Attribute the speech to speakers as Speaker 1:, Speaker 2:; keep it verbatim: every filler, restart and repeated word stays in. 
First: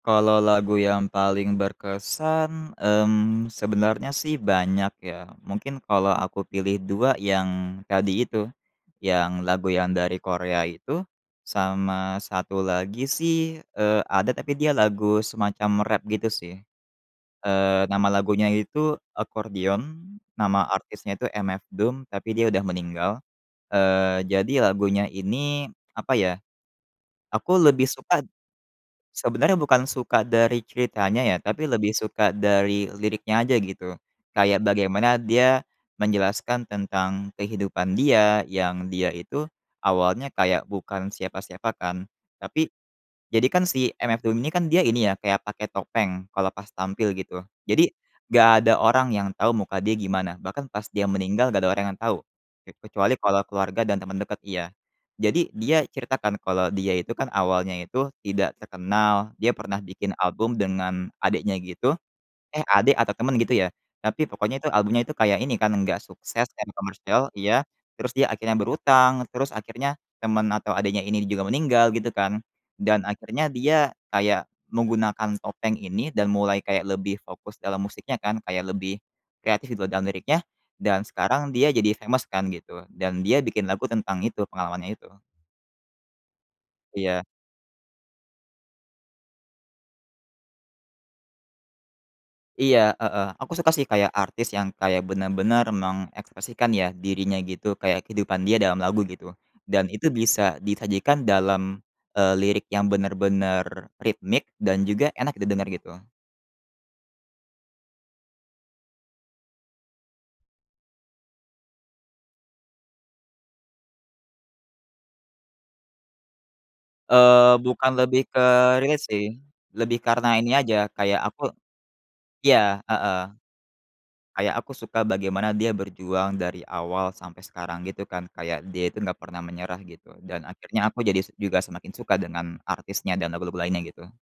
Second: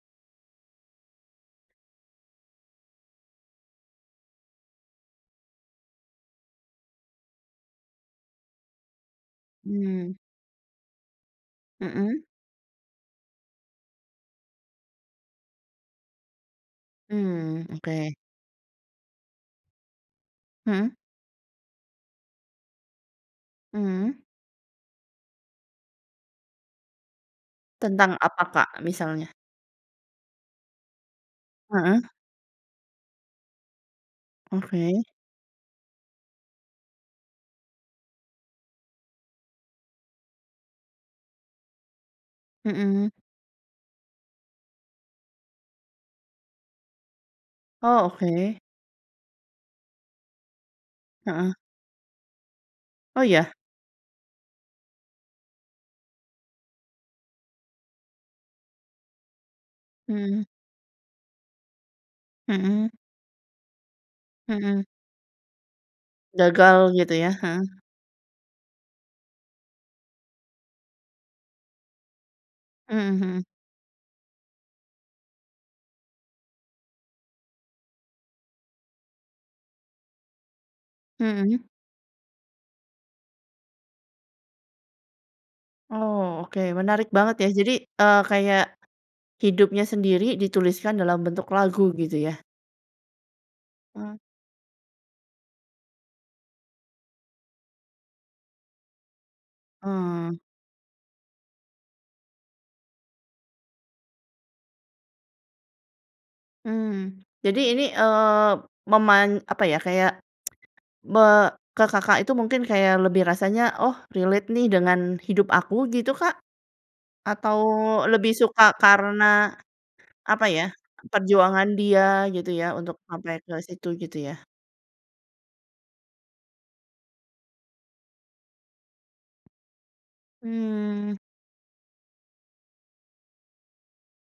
Speaker 1: Kalau lagu yang paling berkesan, mmm, sebenarnya sih banyak ya, mungkin kalau aku pilih dua yang tadi itu, yang lagu yang
Speaker 2: Mmm.
Speaker 1: dari Korea itu. Sama
Speaker 2: Mhm.
Speaker 1: satu lagi sih, eee, ada, tapi dia lagu semacam rap gitu, sih.
Speaker 2: Mmm,
Speaker 1: Eee, nama
Speaker 2: oke.
Speaker 1: lagunya itu Accordion, nama
Speaker 2: Mhm.
Speaker 1: artisnya itu MF Doom, tapi dia udah meninggal. Eee,
Speaker 2: Mhm.
Speaker 1: jadi lagunya ini, apa ya, aku lebih
Speaker 2: Tentang
Speaker 1: suka,
Speaker 2: apa, Kak, misalnya?
Speaker 1: sebenarnya bukan suka dari ceritanya ya, tapi lebih
Speaker 2: Heeh.
Speaker 1: suka dari liriknya aja, gitu. Kayak
Speaker 2: Oke.
Speaker 1: bagaimana dia menjelaskan tentang kehidupan dia yang dia itu awalnya kayak bukan siapa-siapa kan, tapi
Speaker 2: Mhm.
Speaker 1: jadi kan si MF Doom ini kan dia ini ya, kayak pakai topeng kalau pas tampil, gitu. Jadi,
Speaker 2: Oh,
Speaker 1: nggak
Speaker 2: oke.
Speaker 1: ada orang yang tahu muka dia gimana. Bahkan pas dia meninggal,
Speaker 2: Heeh.
Speaker 1: nggak ada orang yang tahu, ke kecuali
Speaker 2: Oh,
Speaker 1: kalau
Speaker 2: iya?
Speaker 1: keluarga dan teman dekat, iya. Jadi dia cerita kan kalau dia itu kan awalnya itu tidak terkenal, dia pernah bikin
Speaker 2: Mhm.
Speaker 1: album dengan adiknya, gitu, eh,
Speaker 2: Mhm.
Speaker 1: adik atau teman ,gitu ya. Tapi pokoknya itu
Speaker 2: Mhm.
Speaker 1: albumnya itu kayak ini kan enggak sukses dan
Speaker 2: Gagal, gitu
Speaker 1: komersil,
Speaker 2: ya.
Speaker 1: iya.
Speaker 2: Heeh.
Speaker 1: Terus dia akhirnya berhutang, terus akhirnya teman atau adiknya ini juga meninggal, gitu kan,
Speaker 2: Mhm
Speaker 1: dan
Speaker 2: mhm.
Speaker 1: akhirnya dia kayak menggunakan topeng ini dan mulai kayak lebih fokus dalam musiknya kan, kayak lebih kreatif gitu dalam liriknya, dan sekarang
Speaker 2: Mhm.
Speaker 1: dia jadi famous kan, gitu. Dan dia bikin lagu tentang itu, pengalamannya itu.
Speaker 2: Oh, oke. Menarik
Speaker 1: Iya.
Speaker 2: banget ya, jadi, eee, kayak hidupnya sendiri dituliskan dalam bentuk lagu, gitu ya?
Speaker 1: Iya, heeh. Aku suka sih kayak
Speaker 2: Eh.
Speaker 1: artis yang kayak benar-benar mengekspresikan ya, dirinya gitu, kayak kehidupan dia dalam lagu, gitu. Dan itu
Speaker 2: Eh.
Speaker 1: bisa disajikan dalam, eee, lirik yang benar-benar ritmik dan juga enak didengar, gitu.
Speaker 2: Mmm, jadi ini, eee, meman apa ya, kayak me ke Kakak itu mungkin kayak lebih rasanya, oh relate nih dengan hidup aku, gitu, Kak?
Speaker 1: Eee,
Speaker 2: Atau
Speaker 1: bukan lebih
Speaker 2: lebih
Speaker 1: ke
Speaker 2: suka
Speaker 1: relate
Speaker 2: karena,
Speaker 1: sih, lebih karena
Speaker 2: apa
Speaker 1: ini
Speaker 2: ya,
Speaker 1: aja, kayak aku
Speaker 2: perjuangan dia, gitu ya?
Speaker 1: iya,
Speaker 2: Untuk
Speaker 1: heeh.
Speaker 2: sampai ke situ, gitu ya?
Speaker 1: Kayak aku suka bagaimana dia berjuang dari awal sampai sekarang, gitu kan. Kayak dia itu enggak pernah menyerah gitu. Dan akhirnya aku
Speaker 2: Mmm.
Speaker 1: jadi juga semakin suka dengan artisnya dan lagu-lagu lainnya, gitu.